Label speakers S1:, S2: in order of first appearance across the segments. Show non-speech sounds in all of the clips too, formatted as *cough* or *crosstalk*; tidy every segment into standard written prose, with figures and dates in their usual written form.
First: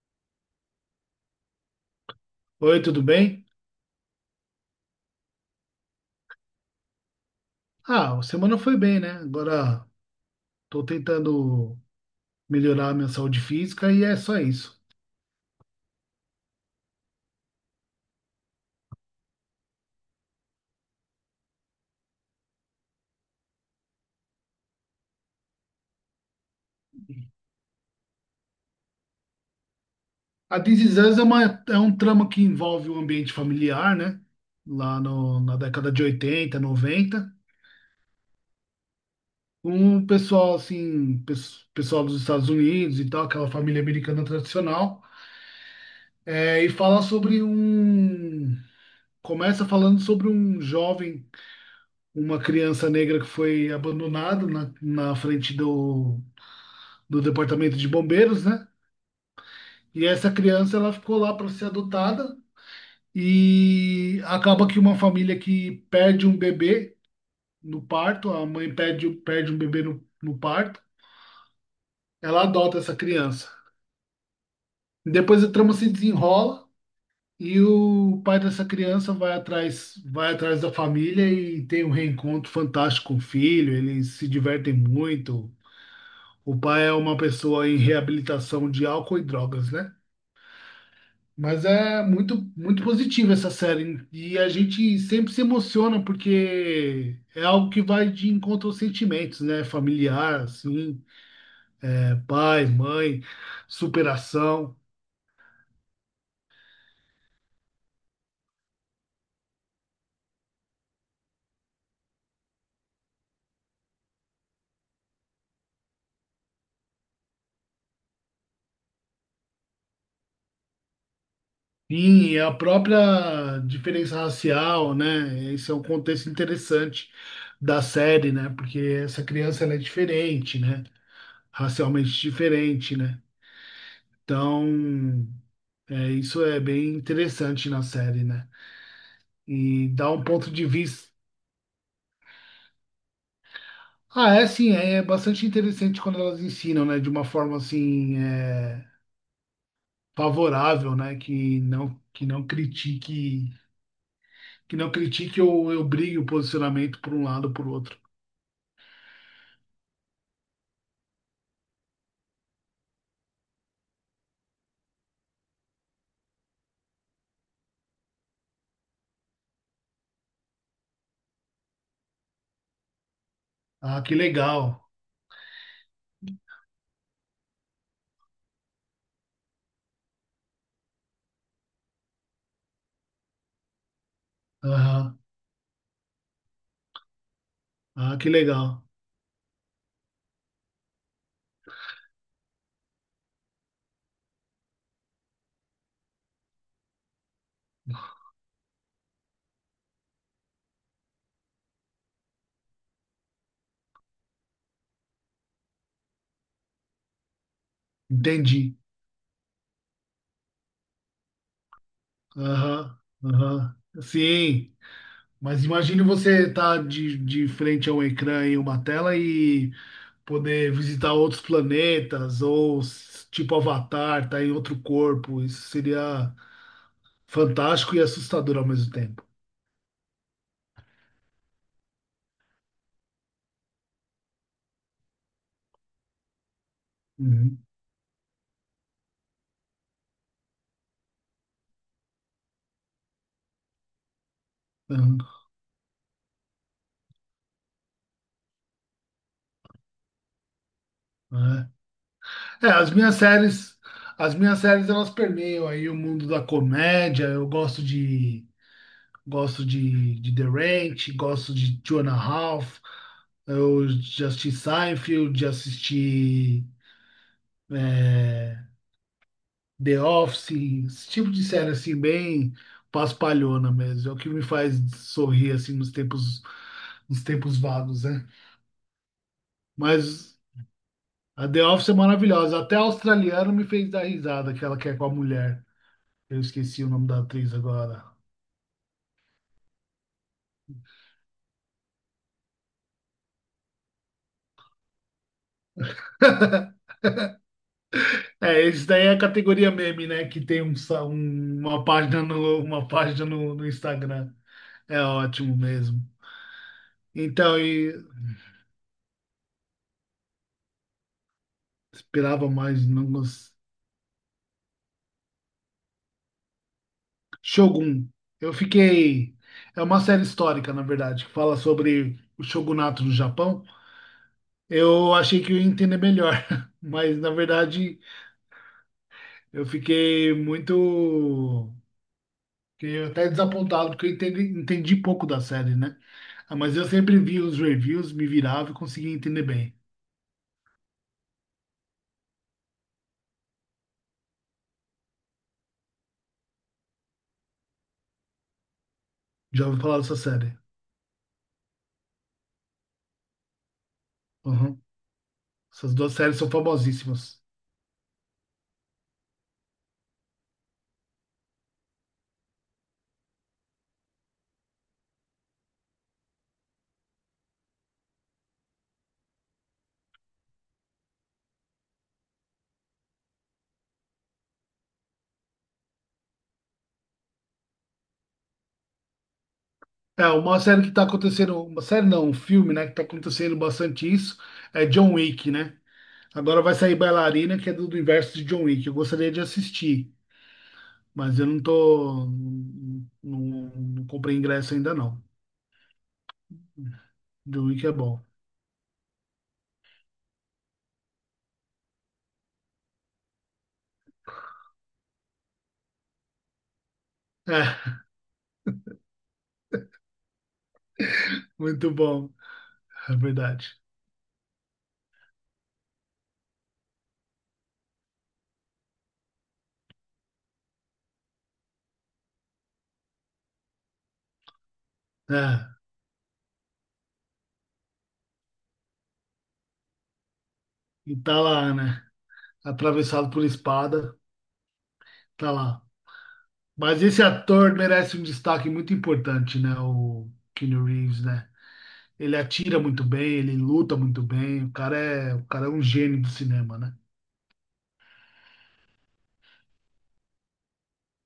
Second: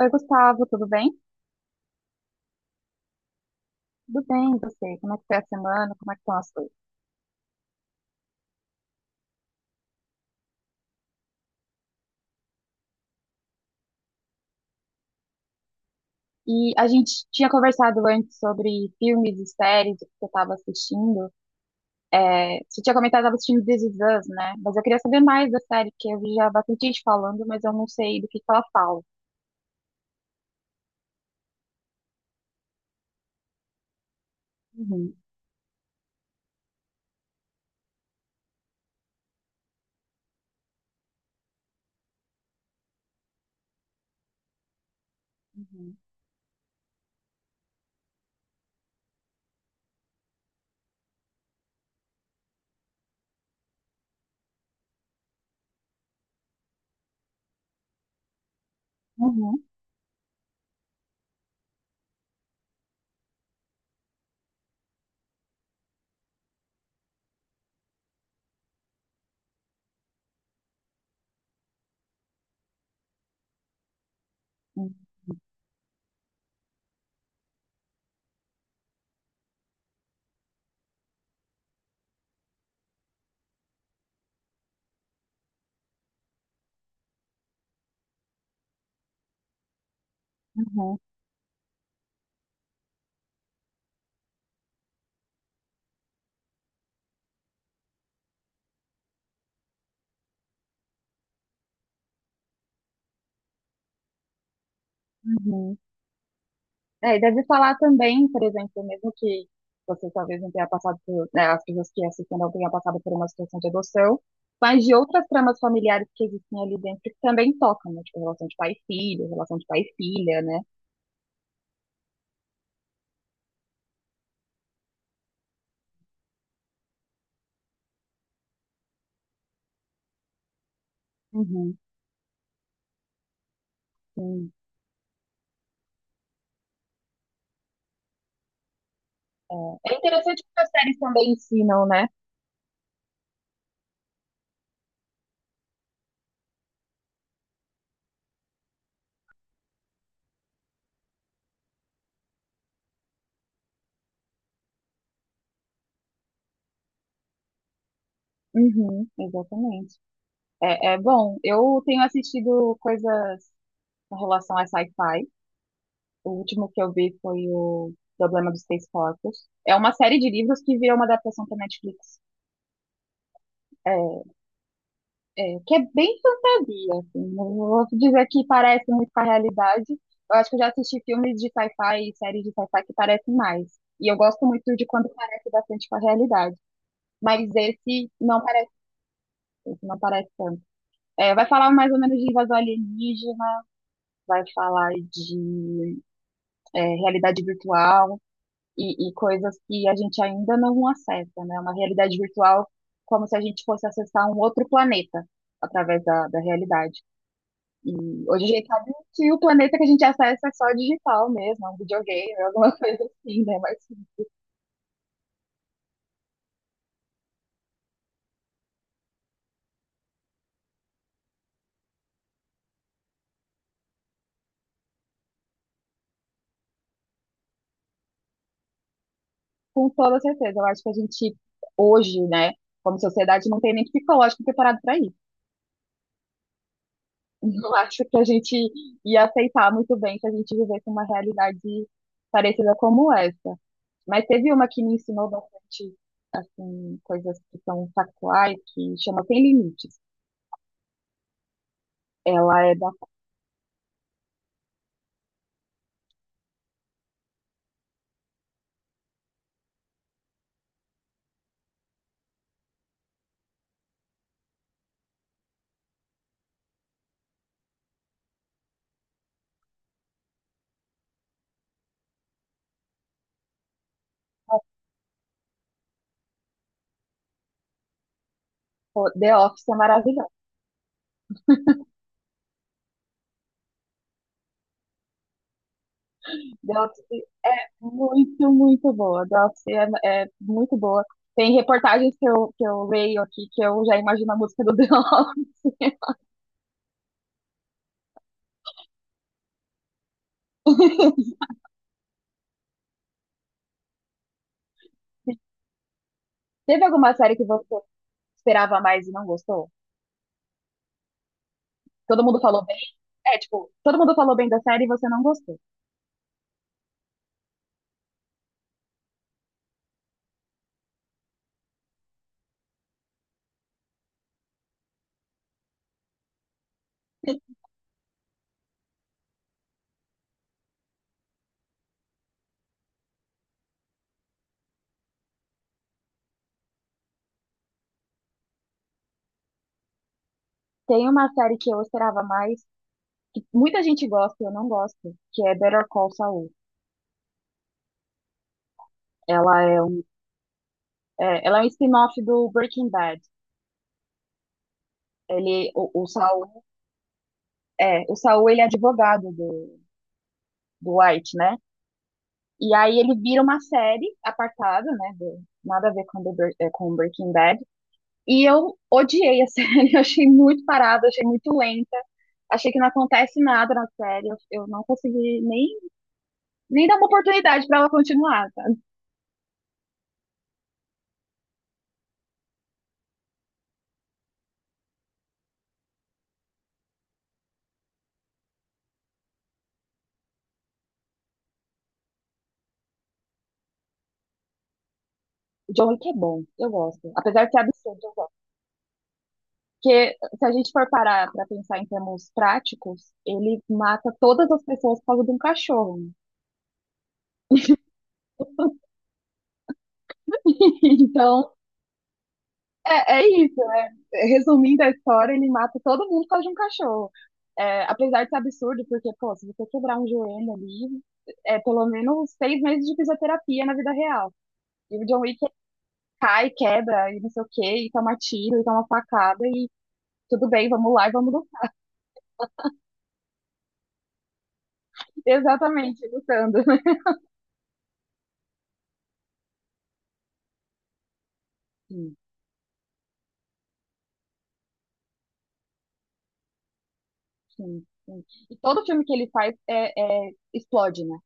S1: Oi, Gustavo, tudo bem?
S2: Oi, tudo bem?
S1: Tudo bem, e você? Como é que foi a semana? Como é que estão as coisas?
S2: Ah, a semana foi bem, né? Agora tô tentando melhorar a minha saúde física e é só isso.
S1: E a gente tinha conversado antes sobre filmes e séries que você estava assistindo. É, você tinha comentado que estava assistindo This Is Us, né? Mas eu queria saber mais da série, porque eu vi já bastante gente falando, mas eu não sei do que ela fala.
S2: A This Is Us uma, é um trama que envolve o ambiente familiar, né? Lá
S1: Uhum,
S2: no, na década de 80, noventa. Um pessoal, assim, pessoal dos Estados Unidos e tal, aquela família americana tradicional.
S1: uhum,
S2: É, e fala sobre um. Começa falando sobre um jovem, uma criança negra que foi abandonada na frente do departamento de bombeiros, né?
S1: uhum,
S2: E essa criança ela ficou lá para ser adotada e acaba que uma família que perde um bebê no parto, a mãe perde um bebê no parto, ela adota essa criança.
S1: uhum,
S2: Depois a trama se desenrola e o pai dessa criança vai atrás da família e tem um reencontro fantástico com o filho, eles se divertem muito. O pai é uma pessoa em reabilitação de álcool e drogas, né?
S1: uhum,
S2: Mas é muito, muito positiva essa série. E a gente sempre se emociona porque é algo que vai de encontro aos sentimentos, né? Familiar, assim, é, pai, mãe, superação.
S1: uhum. É, e deve falar também, por exemplo, mesmo que você talvez não tenha passado por, né, as pessoas que assistem não tenham passado por uma situação de adoção, mas de outras tramas familiares que existem ali dentro que também tocam, né? Tipo, relação de pai e filho, relação de pai e filha, né?
S2: Sim, a própria diferença racial, né? Esse é um contexto interessante da série, né? Porque essa criança ela é diferente, né?
S1: Uhum,
S2: Racialmente diferente, né?
S1: sim.
S2: Então, é, isso é bem interessante na série, né? E
S1: É, é
S2: dá um
S1: interessante
S2: ponto
S1: que
S2: de
S1: as séries
S2: vista.
S1: também ensinam, né?
S2: Ah, é sim, é bastante interessante quando elas ensinam, né, de uma forma assim, é, favorável, né, que não critique ou eu brigue o posicionamento por um lado ou por outro.
S1: Uhum, exatamente. É, é bom, eu tenho assistido coisas com relação a sci-fi. O último que eu vi foi o Problema dos Três Corpos. É uma série de livros que virou uma adaptação para Netflix.
S2: Ah, que
S1: É,
S2: legal.
S1: é, que é bem fantasia, assim. Não vou dizer que parece muito com a realidade. Eu acho que eu já assisti filmes de sci-fi e séries de sci-fi que parecem mais. E eu gosto muito de quando
S2: Aham.
S1: parece bastante com a realidade. Mas
S2: Ah, que legal.
S1: esse não parece tanto. É, vai falar mais ou menos de invasão alienígena, vai falar de realidade virtual, e coisas que a gente ainda não acessa, né? Uma realidade virtual como se a gente fosse acessar um outro planeta através da realidade. E hoje a gente
S2: Entendi.
S1: sabe que o planeta que a gente acessa é só digital mesmo, é um videogame, alguma *laughs*
S2: Aham.
S1: coisa assim, né? Mas
S2: Aham. Sim. Mas imagine você estar de frente a um ecrã e uma tela e poder visitar outros planetas ou tipo Avatar, tá em outro corpo. Isso seria fantástico e assustador ao mesmo tempo.
S1: com toda certeza, eu acho que a gente hoje, né, como sociedade, não tem nem psicológico preparado para isso. *laughs*
S2: Uhum,
S1: Não acho que a gente ia aceitar muito bem se a gente vivesse uma realidade parecida como essa. Mas teve uma que me
S2: uhum,
S1: ensinou bastante, assim, coisas que são factuais, que chama Sem Limites. Ela
S2: é. É,
S1: é da
S2: as minhas séries elas permeiam aí o mundo da comédia. Eu gosto de The Ranch, gosto de Two and a Half. Eu já assisti Seinfeld, já assisti é, The Office, esse tipo de série assim bem paspalhona mesmo. É o que me faz sorrir assim nos tempos vagos, né?
S1: The Office, é maravilhosa.
S2: Mas a The Office é maravilhosa. Até a australiana me fez dar risada, aquela que ela quer com a mulher. Eu
S1: The
S2: esqueci o
S1: Office
S2: nome da atriz
S1: é
S2: agora.
S1: muito, muito boa. The Office é, é muito boa. Tem reportagens que eu leio aqui que eu já imagino a música do The Office. *laughs*
S2: *laughs* É, esse daí é a categoria meme, né? Que tem uma página uma página no Instagram. É ótimo mesmo.
S1: Teve alguma série que
S2: Então,
S1: você
S2: e
S1: esperava mais e não gostou? Todo mundo
S2: esperava
S1: falou bem.
S2: mais, não
S1: É, tipo, todo mundo falou bem da série e você não gostou.
S2: Shogun. Eu fiquei. É uma série histórica, na verdade, que fala sobre o shogunato no Japão. Eu achei que eu ia entender melhor, *laughs* mas na verdade eu fiquei muito. Fiquei até desapontado, porque eu entendi pouco da série, né? Ah, mas eu sempre vi os reviews, me virava e conseguia entender bem.
S1: Tem uma série que eu esperava mais, que muita gente gosta e eu não gosto, que é Better Call Saul. Ela
S2: Já ouvi
S1: é
S2: falar
S1: um,
S2: dessa série.
S1: ela é um spin-off do Breaking Bad.
S2: Uhum.
S1: Ele,
S2: Essas
S1: o
S2: duas séries são
S1: Saul,
S2: famosíssimas.
S1: é, o Saul ele é advogado do White, né? E aí ele vira uma série apartada, né? Nada a ver com, com Breaking Bad. E eu odiei a série, *laughs* eu achei muito parada, achei muito lenta, achei que não acontece nada na série. Eu não consegui nem dar uma oportunidade pra ela continuar, sabe?
S2: É, uma série que tá acontecendo. Uma série não, um filme, né? Que tá acontecendo bastante isso. É John Wick, né? Agora vai sair Bailarina, que é do universo de John Wick. Eu gostaria de assistir, mas eu não tô. Não, não comprei ingresso ainda, não.
S1: O John Wick é bom, eu gosto. Apesar de ser
S2: John Wick é
S1: absurdo, eu
S2: bom.
S1: gosto. Porque se a gente for parar para pensar em termos práticos, ele mata todas as pessoas por causa de um cachorro.
S2: É.
S1: *laughs* Então,
S2: Muito bom, é
S1: é, é isso,
S2: verdade.
S1: né? Resumindo a história, ele mata todo mundo por causa de um cachorro. É, apesar de ser absurdo, porque, pô, se você quebrar um joelho ali, é pelo menos 6 meses de fisioterapia na vida real. E o John Wick
S2: É,
S1: cai, quebra, e não sei o quê, e toma tiro, e toma facada, e tudo bem, vamos lá e
S2: e
S1: vamos
S2: tá
S1: lutar.
S2: lá, né? Atravessado por espada,
S1: *laughs*
S2: tá lá.
S1: Exatamente, lutando.
S2: Mas esse ator merece um destaque muito importante, né? O Keanu Reeves, né?
S1: *laughs*
S2: Ele atira muito bem, ele luta muito bem. O cara é um gênio do cinema, né?
S1: Sim, sim. E todo filme que ele faz explode, né?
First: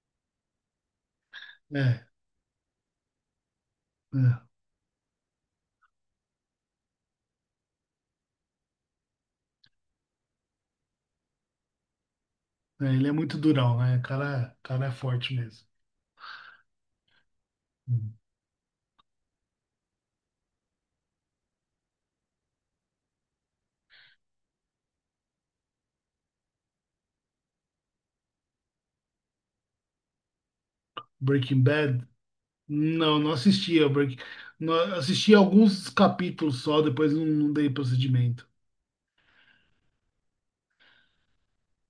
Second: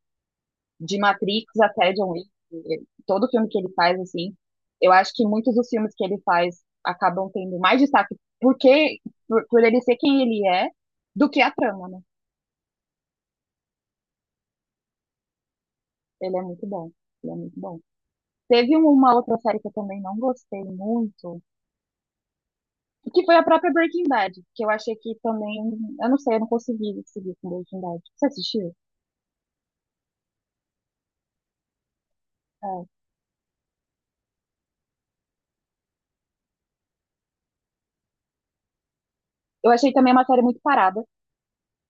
S1: De Matrix até
S2: É,
S1: John Wick, todo filme que ele faz, assim,
S2: é,
S1: eu acho que muitos dos filmes que ele faz acabam tendo mais destaque porque, por ele ser quem ele é, do que a trama, né?
S2: é, ele é muito durão, né? O cara é forte mesmo.
S1: Ele é muito bom, ele é muito bom.
S2: Hum.
S1: Teve um, uma outra série que eu também não gostei muito, que foi a própria Breaking Bad, que eu achei que também, eu não sei, eu não consegui seguir com Breaking Bad. Você assistiu?
S2: Breaking Bad?
S1: É.
S2: Não, não assistia. Break... Não, assisti alguns capítulos só, depois não, não dei procedimento.
S1: Eu achei também uma série muito parada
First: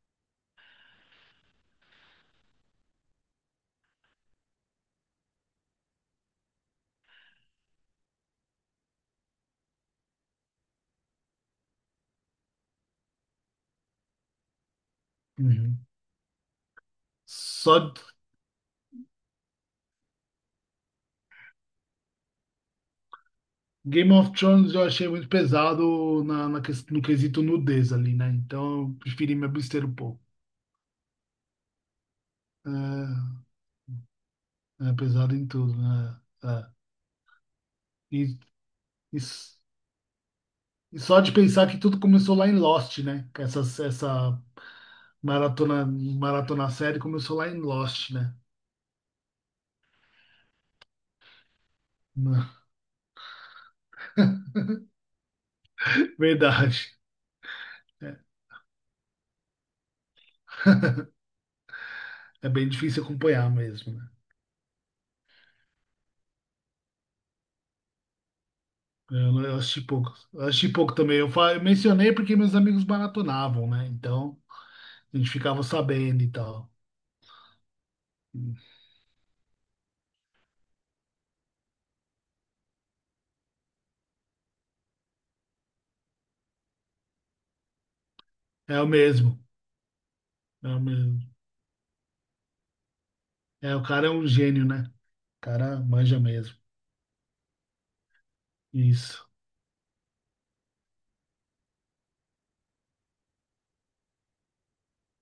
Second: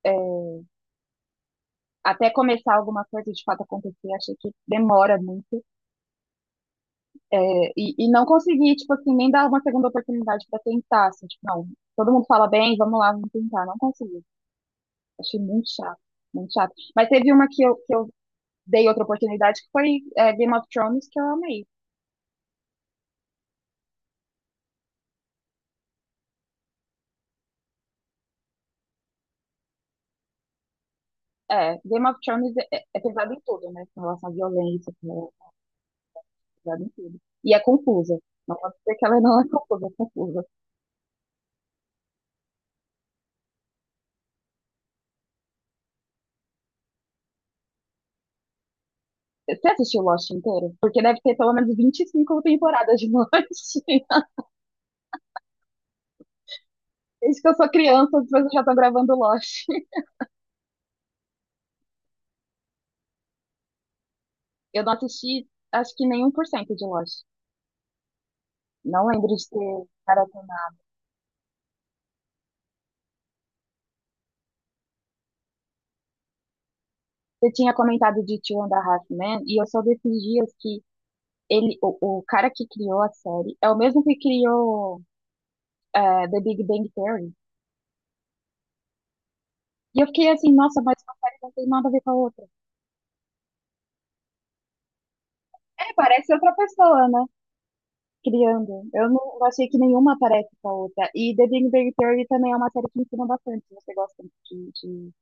S1: é, até começar alguma coisa de fato acontecer, achei que demora muito. É, e não consegui, tipo assim, nem dar uma segunda oportunidade para tentar, assim, tipo, não, todo mundo fala bem, vamos lá, vamos tentar. Não consegui. Achei muito
S2: Uhum.
S1: chato, muito chato. Mas teve uma que eu,
S2: Só,
S1: que eu dei outra oportunidade, que foi Game of Thrones, que eu amei.
S2: Game of Thrones eu achei muito pesado na no quesito nudez ali, né? Então eu preferi me abster um pouco.
S1: É, Game of Thrones é, é pesado em tudo, né? Com relação à
S2: É,
S1: violência,
S2: é pesado em tudo, né? É.
S1: é
S2: É.
S1: pesado em tudo. E é confusa.
S2: E,
S1: Não posso dizer que
S2: e,
S1: ela não é
S2: s-
S1: confusa, é confusa.
S2: e só de pensar que tudo começou lá em Lost, né? Que essa maratona série começou lá em Lost, né?
S1: Você assistiu Lost inteiro? Porque deve ter pelo menos 25
S2: *laughs*
S1: temporadas de Lost. *laughs*
S2: Verdade.
S1: Desde que eu sou
S2: É,
S1: criança, as pessoas já estão gravando Lost.
S2: é bem difícil acompanhar mesmo, né?
S1: Eu não assisti, acho que nem 1% de Lost. Não lembro
S2: Eu, não-
S1: de
S2: eu assisti
S1: ter
S2: pouco. Eu assisti
S1: maratonado.
S2: pouco também. Eu mencionei porque meus amigos maratonavam, né? Então a gente ficava sabendo e tal.
S1: Você tinha comentado de Two and a Half Men, e eu só vi esses dias que ele, o cara que criou a série é o mesmo que criou The Big Bang Theory.
S2: É o mesmo,
S1: E eu fiquei assim,
S2: é
S1: nossa,
S2: o
S1: mas uma
S2: mesmo.
S1: série não tem nada a ver com a outra.
S2: É, o cara é um gênio, né? O cara
S1: É,
S2: manja
S1: parece outra
S2: mesmo.
S1: pessoa, né? Criando. Eu
S2: Isso.
S1: não eu achei que nenhuma parece com a outra. E The Big Bang Theory também é uma série que ensina bastante. Se você gosta de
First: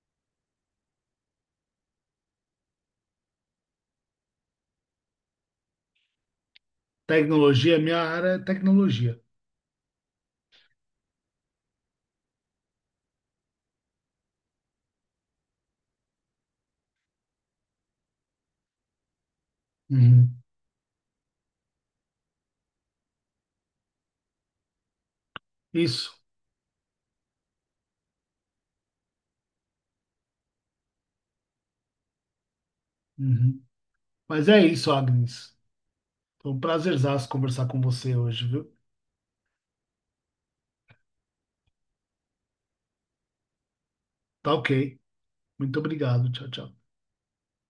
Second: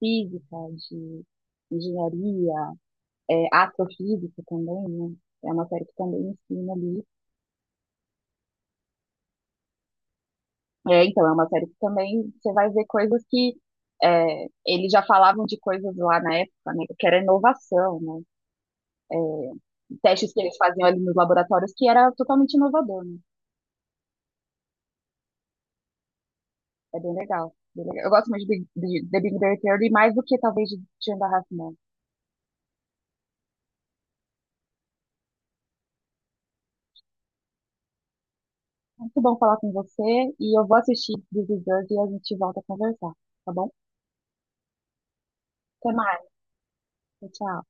S1: física, de engenharia, é, astrofísica também, né? É uma série que também ensina ali.
S2: Tecnologia, minha área é tecnologia.
S1: É, então, é uma série que também você vai ver coisas que é, eles já falavam de coisas lá na época, né? Que era inovação, né? É, testes
S2: Uhum.
S1: que eles faziam ali nos laboratórios que era totalmente inovador, né?
S2: Isso.
S1: É bem legal, bem legal. Eu gosto muito de The Big Bang Theory, mais do que talvez de Shanda Raffman.
S2: Uhum. Mas é isso, Agnes. Foi um prazerzaço conversar com você hoje, viu?
S1: Muito bom falar com você e eu vou assistir This Is Us e a gente volta a conversar, tá bom?
S2: Tá ok. Muito
S1: Até mais,
S2: obrigado. Tchau, tchau.
S1: tchau. Tchau.